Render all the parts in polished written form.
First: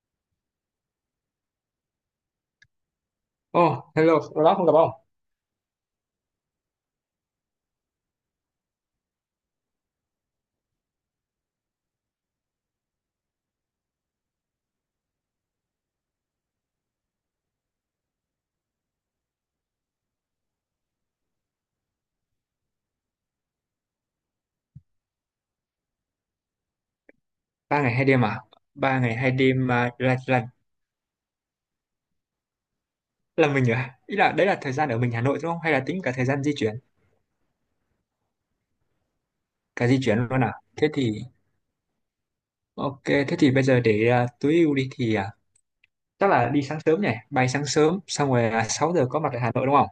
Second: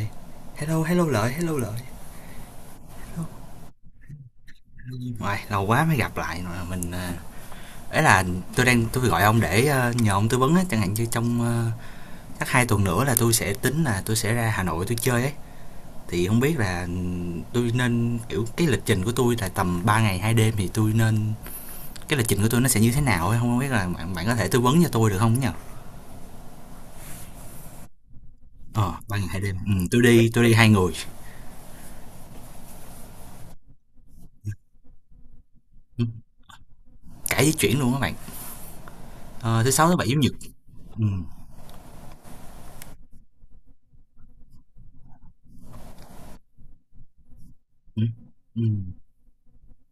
Ê, hello hello lợi hello lợi hello. Oh, hello, ở đó không gặp ông. Hello. Ngoài lâu quá mới gặp lại mà mình à, ấy là tôi gọi ông để nhờ ông tư vấn á, chẳng hạn như trong chắc hai tuần nữa là tôi sẽ ra Hà Nội tôi chơi ấy, thì không biết là tôi nên kiểu cái lịch trình của tôi là tầm 3 ngày hai đêm thì tôi nên cái lịch trình của tôi nó sẽ như thế nào ấy, không biết là bạn bạn có thể tư vấn cho tôi được không nhỉ? Ba ngày hai đêm à? Ờ, Ba ngày ba ngày hai hai đêm. Ừ, đêm à, tôi là đi tôi là đi hai người. là mình à? Ý là đấy là thời gian ở mình Hà Nội đúng không? Hay là tính Ừ, cả thời gian di chuyển, cả di chuyển luôn các bạn. Ờ, thứ cả sáu thứ di bảy chuyển chủ nhật. luôn à? Thế Ừ. thì ok, thế thì bây giờ để tối ưu đi thì chắc là đi sáng sớm nhỉ? Bay sáng sớm, Ừ. xong rồi Ừ. 6 giờ có mặt ở Hà Nội đúng không?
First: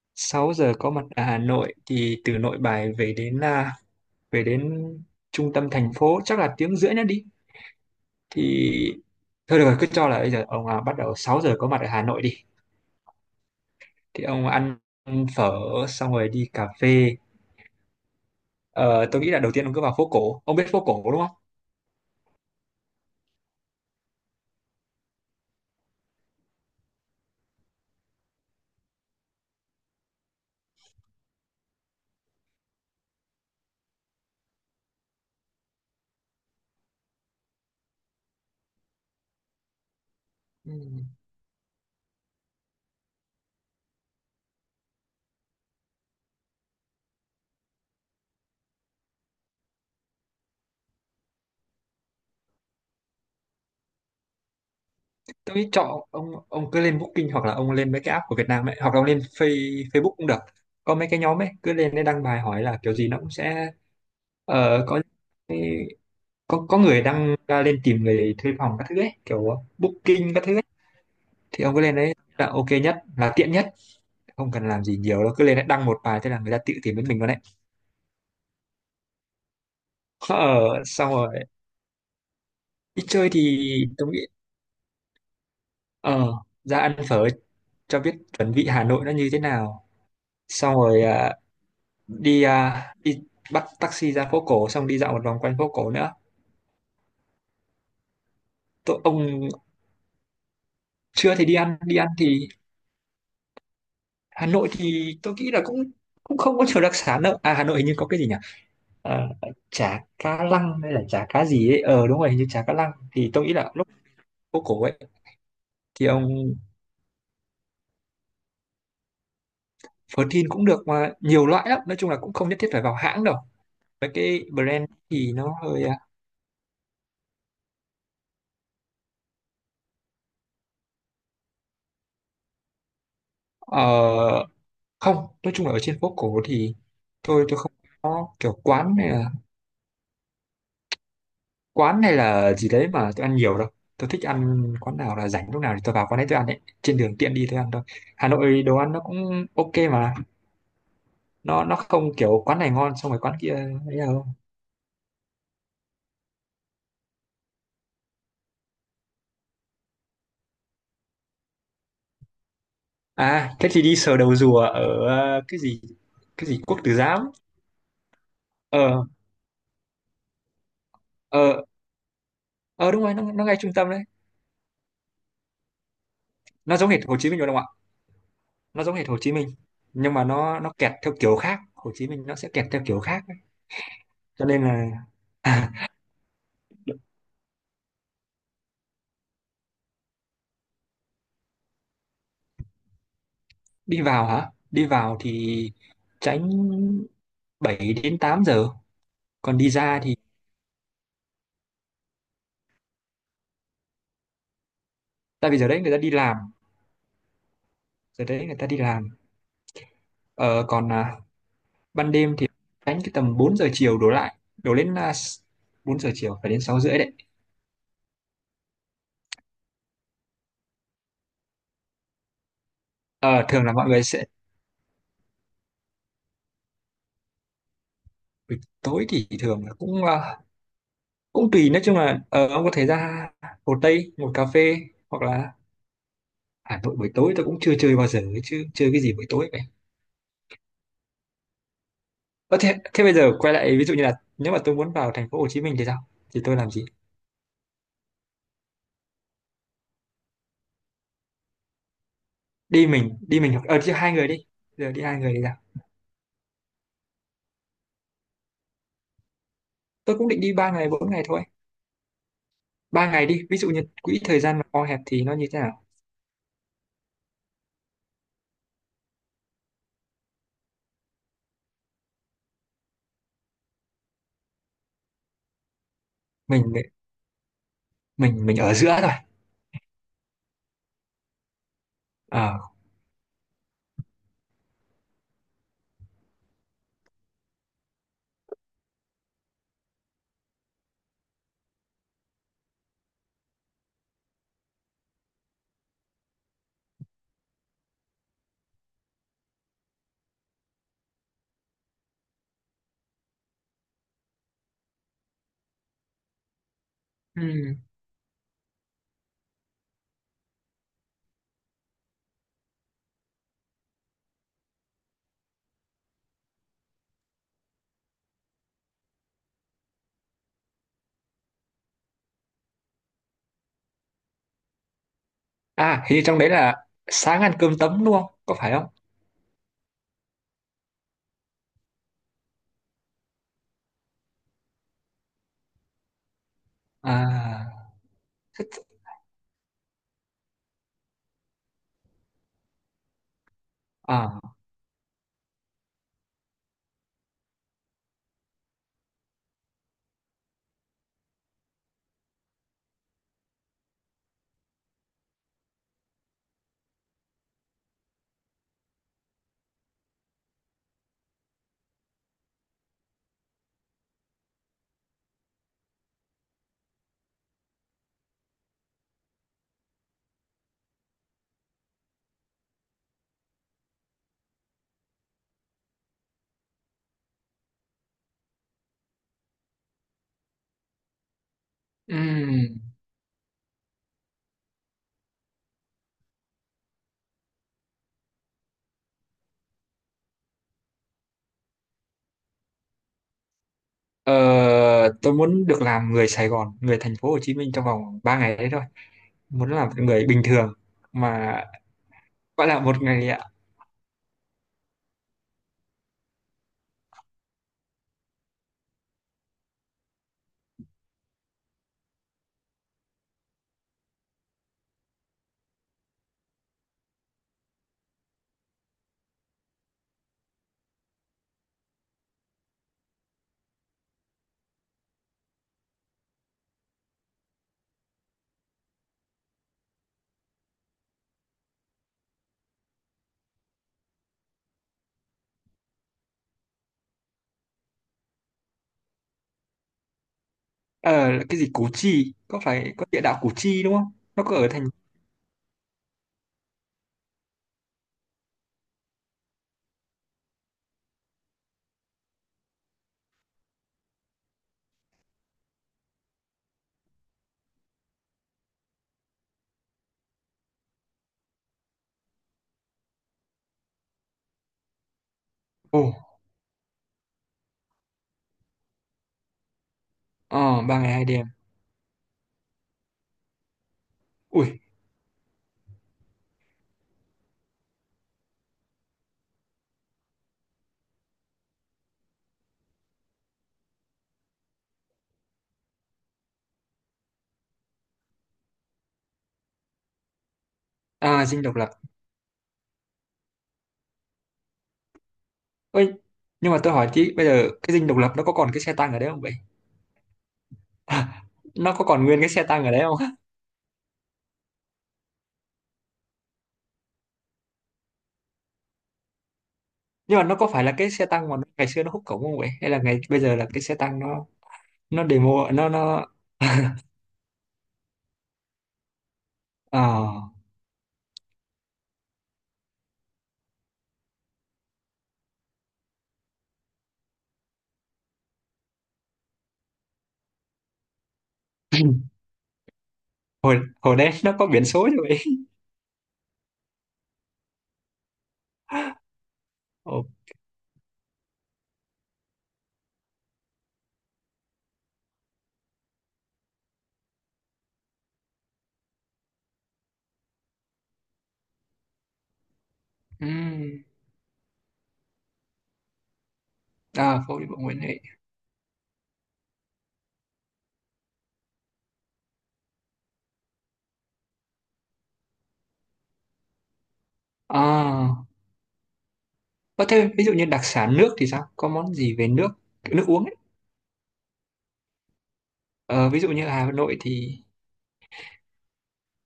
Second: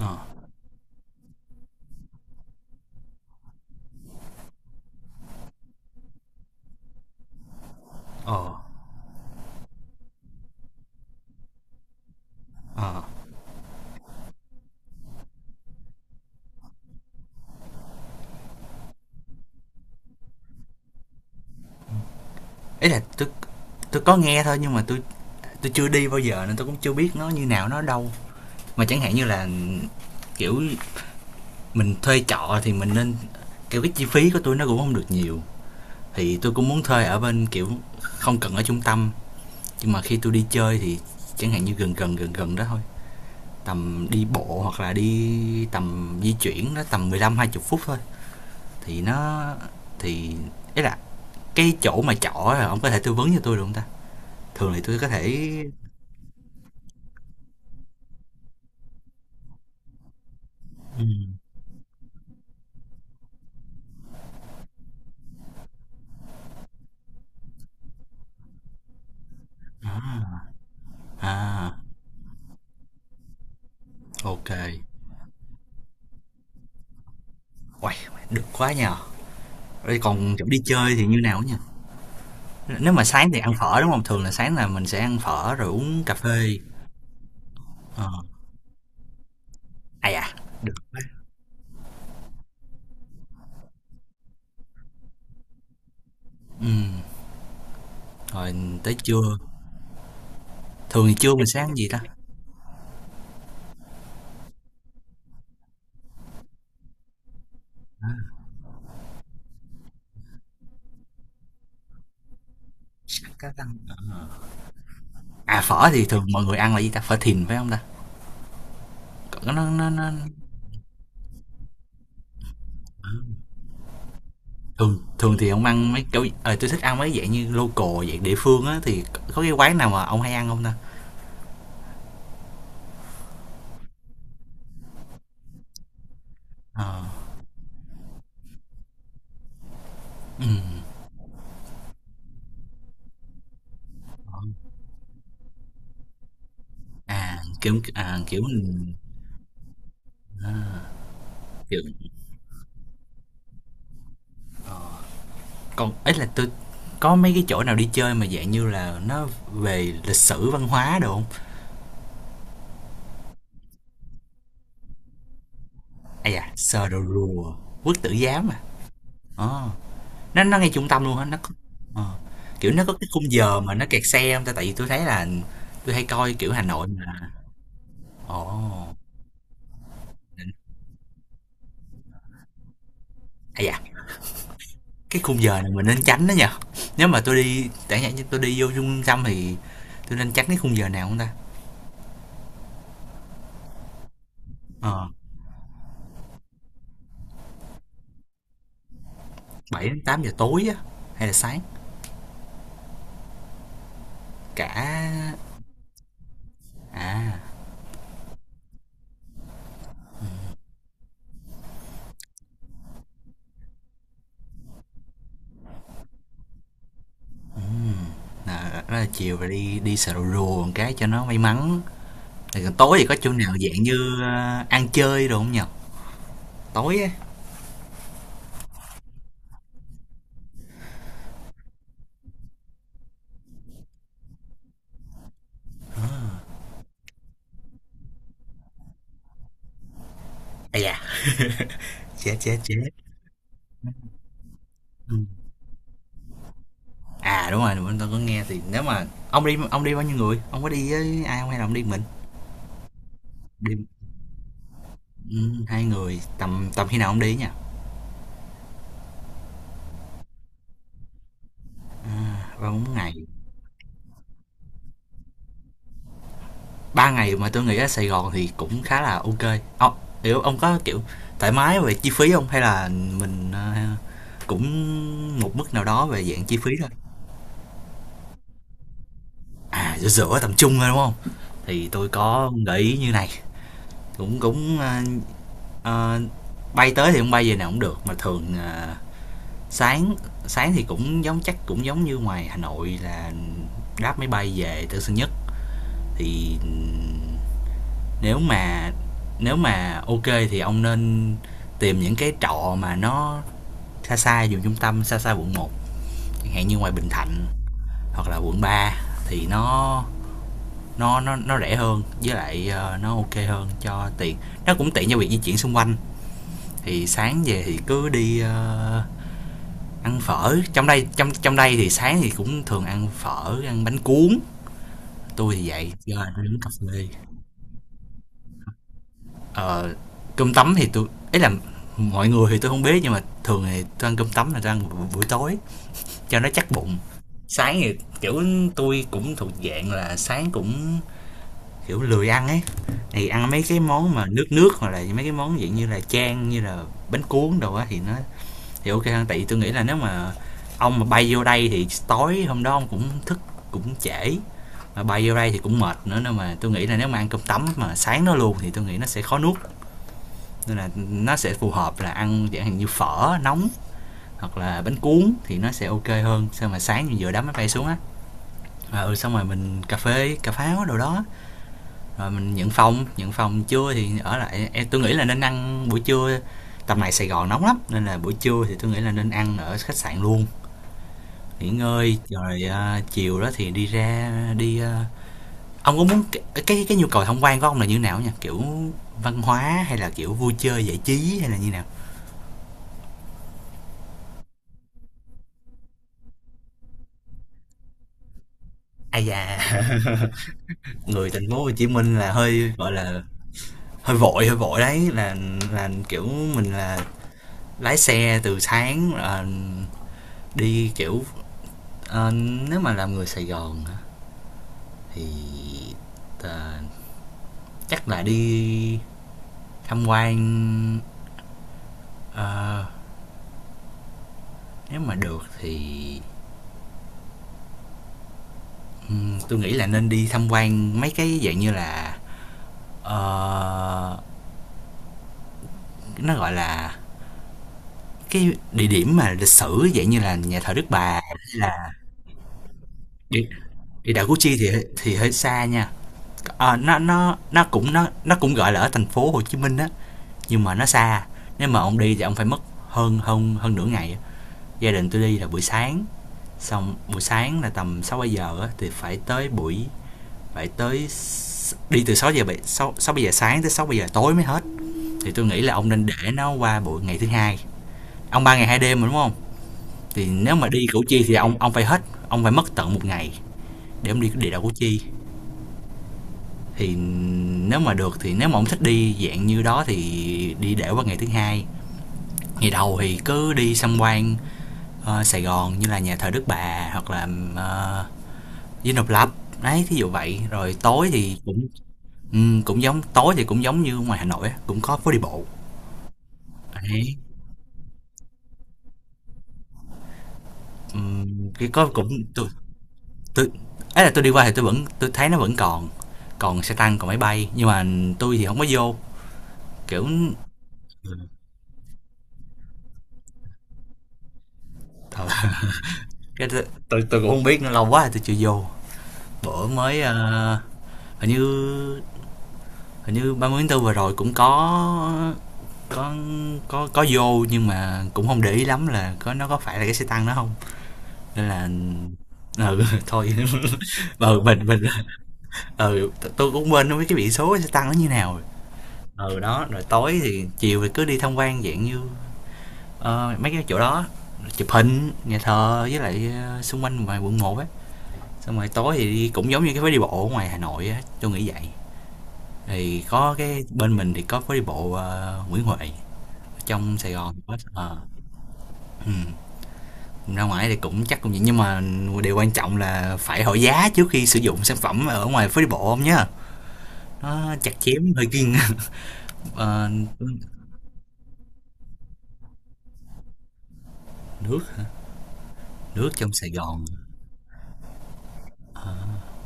Ờ. 6 giờ có mặt ở Hà Nội thì từ Nội Bài về đến về đến trung tâm thành phố chắc là tiếng rưỡi nữa đi. Thì Ờ. thôi được rồi, cứ cho là bây giờ ông bắt đầu 6 giờ có mặt ở Hà Nội đi. Ờ, Thì ông ăn phở xong rồi đi cà phê. Ờ, tôi nghĩ là đầu tiên ông cứ vào phố cổ, ông biết phố cổ đúng không? ý là tôi có nghe thôi, nhưng mà tôi chưa đi bao giờ nên tôi cũng chưa biết nó như nào, nó ở đâu. Mà chẳng hạn như là, kiểu, mình thuê trọ thì mình nên kiểu, cái chi phí của tôi nó cũng không được nhiều, thì tôi cũng muốn thuê ở bên, kiểu, không cần ở trung tâm, nhưng mà khi tôi đi Ừ. chơi thì chẳng hạn như gần gần, gần gần đó thôi, tầm đi bộ hoặc là đi tầm di chuyển nó tầm mười lăm hai 20 phút thôi, thì nó thì ý là cái chỗ mà trọ là ổng có thể tư vấn cho tôi được hông ta? Thường thì tôi có thể Tôi nghĩ chọn ông cứ lên Booking hoặc là ông lên mấy cái app của Việt Nam ấy, hoặc là ông lên Face, Facebook cũng được. Có mấy cái ừm, nhóm ấy, cứ lên đấy đăng bài hỏi là kiểu gì nó cũng sẽ có có người đăng ra lên tìm người thuê phòng các thứ ấy, kiểu Booking à, các thứ ấy. Thì ông à, cứ lên đấy là ok nhất, là tiện nhất. ô. Không cần làm gì nhiều đâu, cứ lên đấy đăng một bài, thế là người ta tự tìm đến mình luôn đấy. Uầy, được quá nhỉ! Vậy còn chỗ đi ờ, chơi thì Xong như rồi nào á nhỉ? Nếu đi mà chơi sáng thì thì ăn phở, đúng không? tôi nghĩ Thường là sáng là mình sẽ ăn phở rồi uống cà Ờ, phê. ra ăn phở cho Ờ, biết chuẩn vị Hà Nội nó như thế nào. à da, được Xong quá. rồi đi đi bắt taxi ra phố cổ xong đi dạo một vòng quanh phố cổ nữa. Ừm, rồi tới Tôi trưa, ông thường thì trưa trưa thì mình sẽ ăn gì đi ta? ăn thì Hà Nội thì tôi nghĩ là cũng cũng không có nhiều đặc sản đâu. À Hà Nội hình như có cái gì nhỉ? Ờ, chả cá lăng hay là chả cá gì ấy. Ờ đúng rồi, hình như chả cá lăng. Thì tôi nghĩ là lúc phố cổ ấy À, phở thì thì thường mọi ông người ăn là gì ta? Phở thìn phải không ta? Còn nó phở thin cũng được mà nhiều loại lắm. Nói chung là cũng không nhất thiết phải vào ờ, hãng đâu. Mấy cái brand thường thì thường thì nó ông hơi ăn mấy kiểu tui thích ăn mấy dạng như local, dạng địa phương á, thì có cái quán nào mà ông hay ăn không ta? ờ không, nói chung là ở trên phố cổ thì Ờ, tôi không có kiểu ừm, quán này là gì đấy mà tôi ăn nhiều đâu. Tôi thích ờ. ăn quán nào là rảnh lúc nào thì tôi vào quán đấy tôi ăn ấy, trên đường tiện đi tôi ăn thôi. À, Hà kiểu Nội đồ ăn nó cũng ok mà, nó kiểu. không kiểu quán này ngon xong rồi quán kia ấy đâu. ờ, Còn ấy là tôi có mấy cái chỗ nào đi chơi mà dạng như là nó về lịch sử văn hóa đồ không? À thế thì đi sờ đầu rùa ở cái gì, À, cái da, gì Quốc Sờ Tử Đồ Giám. Rùa, Quốc Tử Giám à. ờ Ờ, nó ngay trung tâm luôn á, nó có ờ ờ, kiểu nó ờ có đúng cái rồi, nó khung nó ngay giờ trung mà nó tâm kẹt đấy. xe không ta, tại vì tôi thấy là tôi hay coi kiểu Hà Nó Nội giống hệt Hồ mà. Chí Minh rồi đúng không ạ? Nó Ồ. giống hệt Hồ Chí Minh, nhưng mà nó kẹt theo kiểu khác, Hồ Chí Minh nó sẽ kẹt theo kiểu khác Ây da, cho nên là cái khung giờ này à, mình nên tránh đó nha. Nếu mà tôi đi, chẳng hạn như tôi đi vô trung tâm thì tôi nên tránh cái khung giờ nào không ta? đi vào hả? Đi Ờ, vào thì tránh 7 đến 8 giờ, còn đi 7 đến ra thì 8 giờ tối á hay là sáng? Cả tại vì giờ đấy người ta đi làm, à, giờ đấy người ta đi làm. Ờ, Còn ban đêm thì tránh cái tầm 4 giờ chiều đổ lại đổ lên 4 giờ chiều phải đến 6 rưỡi đấy. ừm, là rất là chiều rồi đi đi sờ rù rù một cái cho nó may mắn. Rồi còn tối thì có chỗ Ờ, nào thường là dạng mọi người như, sẽ a, ăn chơi đồ không nhỉ? Tối á, buổi tối thì thường là cũng cũng tùy, nói chung là ông có thể ra Hồ Tây một cà phê, hoặc là Hà Nội buổi tối tôi cũng chưa chơi bao giờ ấy, chứ chơi cái gì buổi tối. à da, chết, Ơ chết, thế, chết. thế bây giờ quay lại, ví dụ như là nếu mà tôi muốn vào Ừm. thành phố Hồ Chí Minh thì sao? Thì tôi làm gì? À, đúng rồi, mình tao có nghe thì nếu mà ông đi bao nhiêu người? Ông có đi với ai không hay là ông đi mình? Đi mình hoặc Đi ờ đi hai người đi. Giờ đi hai người thì sao? 2 người, tầm tầm khi nào ông đi á nhỉ? Tôi cũng định đi ba ngày bốn ngày thôi. À, 3-4 Ba ngày. ngày đi, ví dụ như quỹ thời gian mà co hẹp thì nó như thế nào? Ba ngày mà tôi nghĩ ở Sài Gòn thì cũng khá là ok ông, kiểu ông có kiểu thoải mái về chi phí không, hay là mình cũng một mức nào đó về dạng chi Mình phí thôi. mình ở giữa thôi. À giữa giữa tầm trung thôi đúng không, thì tôi có Ờ. gợi ý như này, cũng cũng ờ, bay tới thì không bay về nào cũng được mà thường sáng sáng thì cũng giống, chắc cũng giống như ngoài Hà Nội là đáp máy bay về Tân Sơn Nhất thì Nếu mà nếu mà ok thì ông nên tìm những cái trọ mà nó xa xa vùng trung tâm, xa xa quận một, chẳng hạn như ngoài Bình Thạnh Ừm. hoặc là quận ba, thì nó rẻ hơn, với lại nó ok hơn cho tiện. Nó cũng tiện cho việc di chuyển xung quanh. Thì sáng về thì cứ đi ăn phở. Trong đây thì sáng thì cũng thường ăn phở, ăn bánh cuốn. Tôi thì vậy, À, do hình như là trong đấy uống cà là phê. sáng ăn cơm tấm đúng không? Có phải không? ờ, Cơm tấm thì tôi ấy là mọi người thì tôi không biết, nhưng mà thường thì tôi ăn cơm tấm là tôi ăn buổi tối cho nó chắc bụng. À, Sáng thì kiểu thích- tôi cũng thuộc dạng là sáng cũng kiểu lười ăn ấy, thì ăn mấy cái món mà à. nước nước, hoặc là mấy cái món dạng như là chan, như là bánh cuốn đồ á, thì nó thì ok hơn, tại vì tôi nghĩ là nếu mà ông mà bay vô đây thì tối hôm đó ông cũng thức cũng trễ, mà bay vô đây thì cũng mệt nữa, nên mà tôi nghĩ là nếu mà ăn cơm tấm mà sáng nó luôn thì tôi nghĩ nó sẽ khó nuốt, nên là nó sẽ phù hợp là ăn dạng hình như phở nóng hoặc là bánh cuốn thì nó sẽ ok hơn, sao mà sáng mình vừa đá máy bay xuống á. Và ừ xong rồi mình cà phê cà pháo đồ đó, rồi mình nhận phòng, trưa thì ở lại, em tôi nghĩ là nên ăn buổi trưa, tầm này Sài Gòn nóng lắm, nên là buổi trưa thì tôi nghĩ là nên ăn ở khách sạn luôn, nghỉ ngơi rồi Ừm. à, chiều đó thì đi ra đi à, ông có muốn cái nhu cầu tham quan của ông là như nào nha, kiểu văn hóa hay là kiểu vui chơi giải trí hay là như nào? Ờ, tôi muốn được làm người Sài Gòn, người thành phố Hồ Chí Minh trong vòng 3 ngày đấy thôi. Ai da Muốn làm người bình thường người thành mà phố Hồ Chí Minh là gọi hơi là gọi một là ngày. hơi vội đấy, là kiểu mình là lái xe từ sáng là đi kiểu ờ, nếu mà làm người Sài Gòn thì ờ, chắc là đi tham quan ờ, nếu mà được thì tôi nghĩ là nên đi tham quan mấy cái dạng như là ờ, nó gọi là cái địa điểm mà lịch sử, dạng như là nhà thờ Đức Bà Ờ hay là cái gì Củ là Chi, có phải có địa đạo địa, Củ Chi đúng đi không, đảo Củ nó Chi có ở thành thì hơi xa nha. Ờ, nó cũng gọi là ở thành phố Hồ Chí Minh á, nhưng mà nó xa, nếu mà ông đi thì ông phải mất hơn hơn hơn nửa ngày. Gia đình tôi đi là buổi sáng, xong buổi sáng là tầm 6 7 giờ á, thì phải tới buổi phải tới đi từ 6 giờ 7 6 6 giờ sáng tới 6 7 giờ tối mới hết, thì tôi nghĩ là ông ồ nên để nó qua buổi ngày thứ hai. Ông ba ngày hai đêm mà đúng không, thì nếu mà đi ờ ba Củ ngày Chi hai thì đêm ông phải hết, ông phải mất tận một ngày để ông đi địa đạo Củ ui Chi. Thì nếu mà được thì nếu mà ông thích đi dạng như đó thì đi để qua ngày thứ hai, ngày đầu thì cứ đi xăm quan Sài Gòn như là nhà thờ Đức Bà hoặc là ờ, Dinh Độc Lập, đấy thí dụ vậy, rồi tối thì à dinh cũng độc lập ừ, cũng giống tối thì cũng giống như ngoài Hà Nội á, cũng có phố đi bộ. ơi, nhưng mà tôi hỏi Đấy tí, bây giờ cái dinh độc lập nó có còn cái xe tăng ở đấy không vậy? À, ừm, cái có nó có cũng còn nguyên tôi cái xe tăng ở đấy không? tôi ấy là tôi đi qua thì tôi thấy nó vẫn còn, còn xe tăng còn máy bay, nhưng mà tôi thì không có vô kiểu Nhưng mà nó có phải là cái ừ, xe tăng mà nó- ngày xưa nó húc cổng không vậy, hay là ngày bây giờ là cái xe tăng nó ờ, demo nó cái tôi cũng không biết, nó lâu quá rồi tôi chưa vô, bữa ờ mới hình như 30 tháng 4 vừa rồi cũng có có vô nhưng mà cũng không để ý lắm là có nó có phải là cái xe tăng đó không, nên là ừ thôi hồi hồi đấy ừ nó mình có mình biển số rồi vậy ừ tôi cũng quên, không biết cái biển số cái xe tăng nó như nào rồi. Ừ đó rồi tối ồ thì chiều thì cứ đi tham quan dạng như ờ, mấy cái chỗ đó, chụp hình nhà thờ với lại xung quanh ngoài quận một á, xong rồi tối thì đi cũng giống như cái phố đi bộ ở ngoài Hà Nội á, tôi nghĩ vậy. Thì có cái bên ừm. mình thì có phố đi bộ Nguyễn Huệ, trong Sài Gòn À thì có phố đi bộ ờ, Nguyễn Huệ. ừ. Ra ngoài thì cũng chắc cũng vậy, nhưng mà điều quan trọng là phải hỏi giá trước khi sử dụng sản phẩm ở ngoài phố đi bộ không nhá, nó chặt chém hơi À kiêng Ờ, Ờ, thêm ví dụ như đặc sản nước thì sao? Có món gì về nước, kiểu nước uống ấy? nước, nước Ờ, trong ví dụ Sài như Gòn Hà Nội thì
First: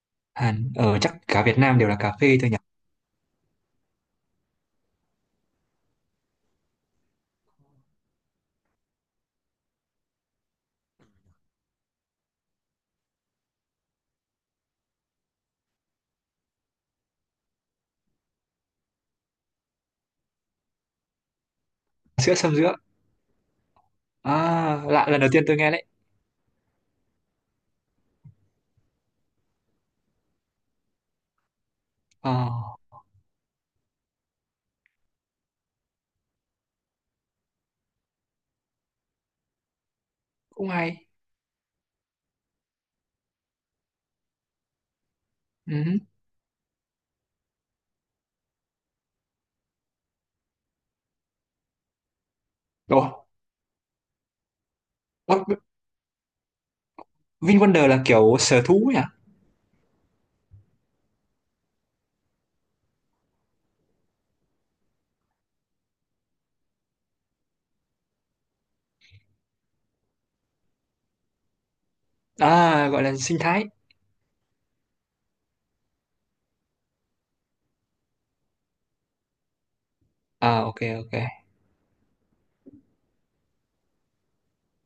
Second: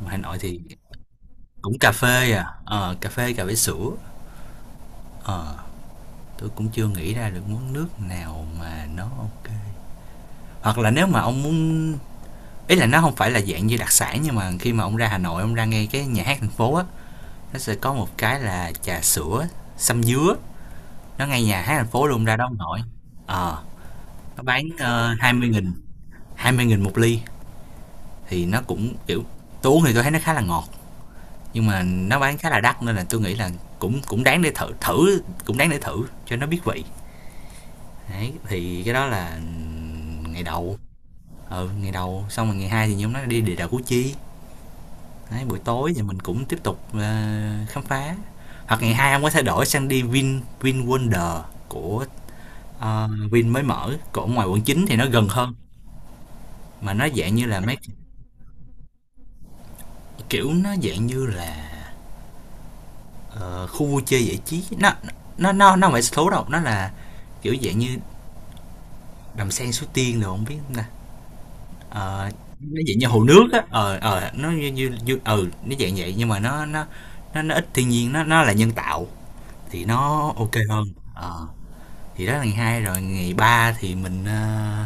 Hà Nội thì Hàn ở chắc cả Việt Nam cũng đều cà là cà phê phê à. thôi nhỉ? Ờ, cà phê, cà phê sữa. Ờ, tôi cũng chưa nghĩ ra được món nước nào mà nó ok, hoặc là nếu mà ông muốn ý là nó không phải là dạng như đặc sản, nhưng mà khi mà ông ra Hà Nội, ông ra ngay cái nhà hát thành phố á, nó sẽ có một cái là trà sữa sâm dứa, nó ngay nhà hát thành phố luôn, Sữa ra đó sâm ông dứa. nội. Ờ nó bán À, lạ, lần đầu tiên 20 tôi nghe nghìn, đấy. 20 nghìn một ly, thì nó cũng kiểu tôi uống thì tôi thấy nó khá là ngọt, nhưng mà nó Ờ, bán khá là đắt, nên là tôi nghĩ là cũng cũng đáng để thử, thử cũng đáng để thử cho nó biết vị. Đấy thì cái đó là ngày cũng đầu. hay. Ừ ngày đầu xong rồi ngày hai thì nhóm nó đi địa đạo Củ Chi. Đấy, buổi Ừ. tối thì mình cũng tiếp tục khám phá, hoặc ngày hai ông có thể đổi sang đi Vin Vin Wonder của Ồ, Vin mới mở của ngoài quận 9 thì nó gần ơ, hơn, mà nó dạng như là mấy VinWonder là kiểu sở thú nhỉ? kiểu nó dạng như là ờ, khu vui chơi giải trí, nó không phải số đâu, nó là kiểu dạng như đầm sen Suối Tiên rồi không biết nè. Ờ, nó À, dạng gọi như là hồ sinh nước á, thái. ờ ờ nó như như ừ nó dạng vậy, nhưng mà nó ít thiên nhiên, nó là nhân tạo, thì nó ok À, ok hơn. ok. Ờ thì đó là ngày hai, rồi ngày ba thì mình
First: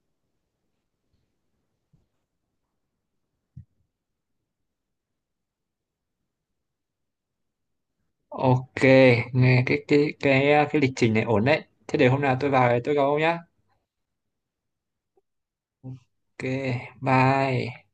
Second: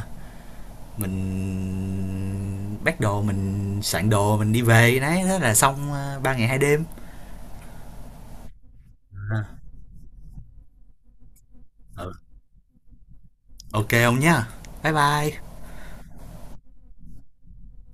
mình bắt đồ, mình soạn đồ, mình đi về, đấy thế là xong ờ, ba ngày hai đêm. Ok, nghe cái cái lịch trình này ổn đấy. Thế để Ừ. hôm nào tôi vào tôi gặp ông nhá. Ok không nhá, bye bye. Ok, bye.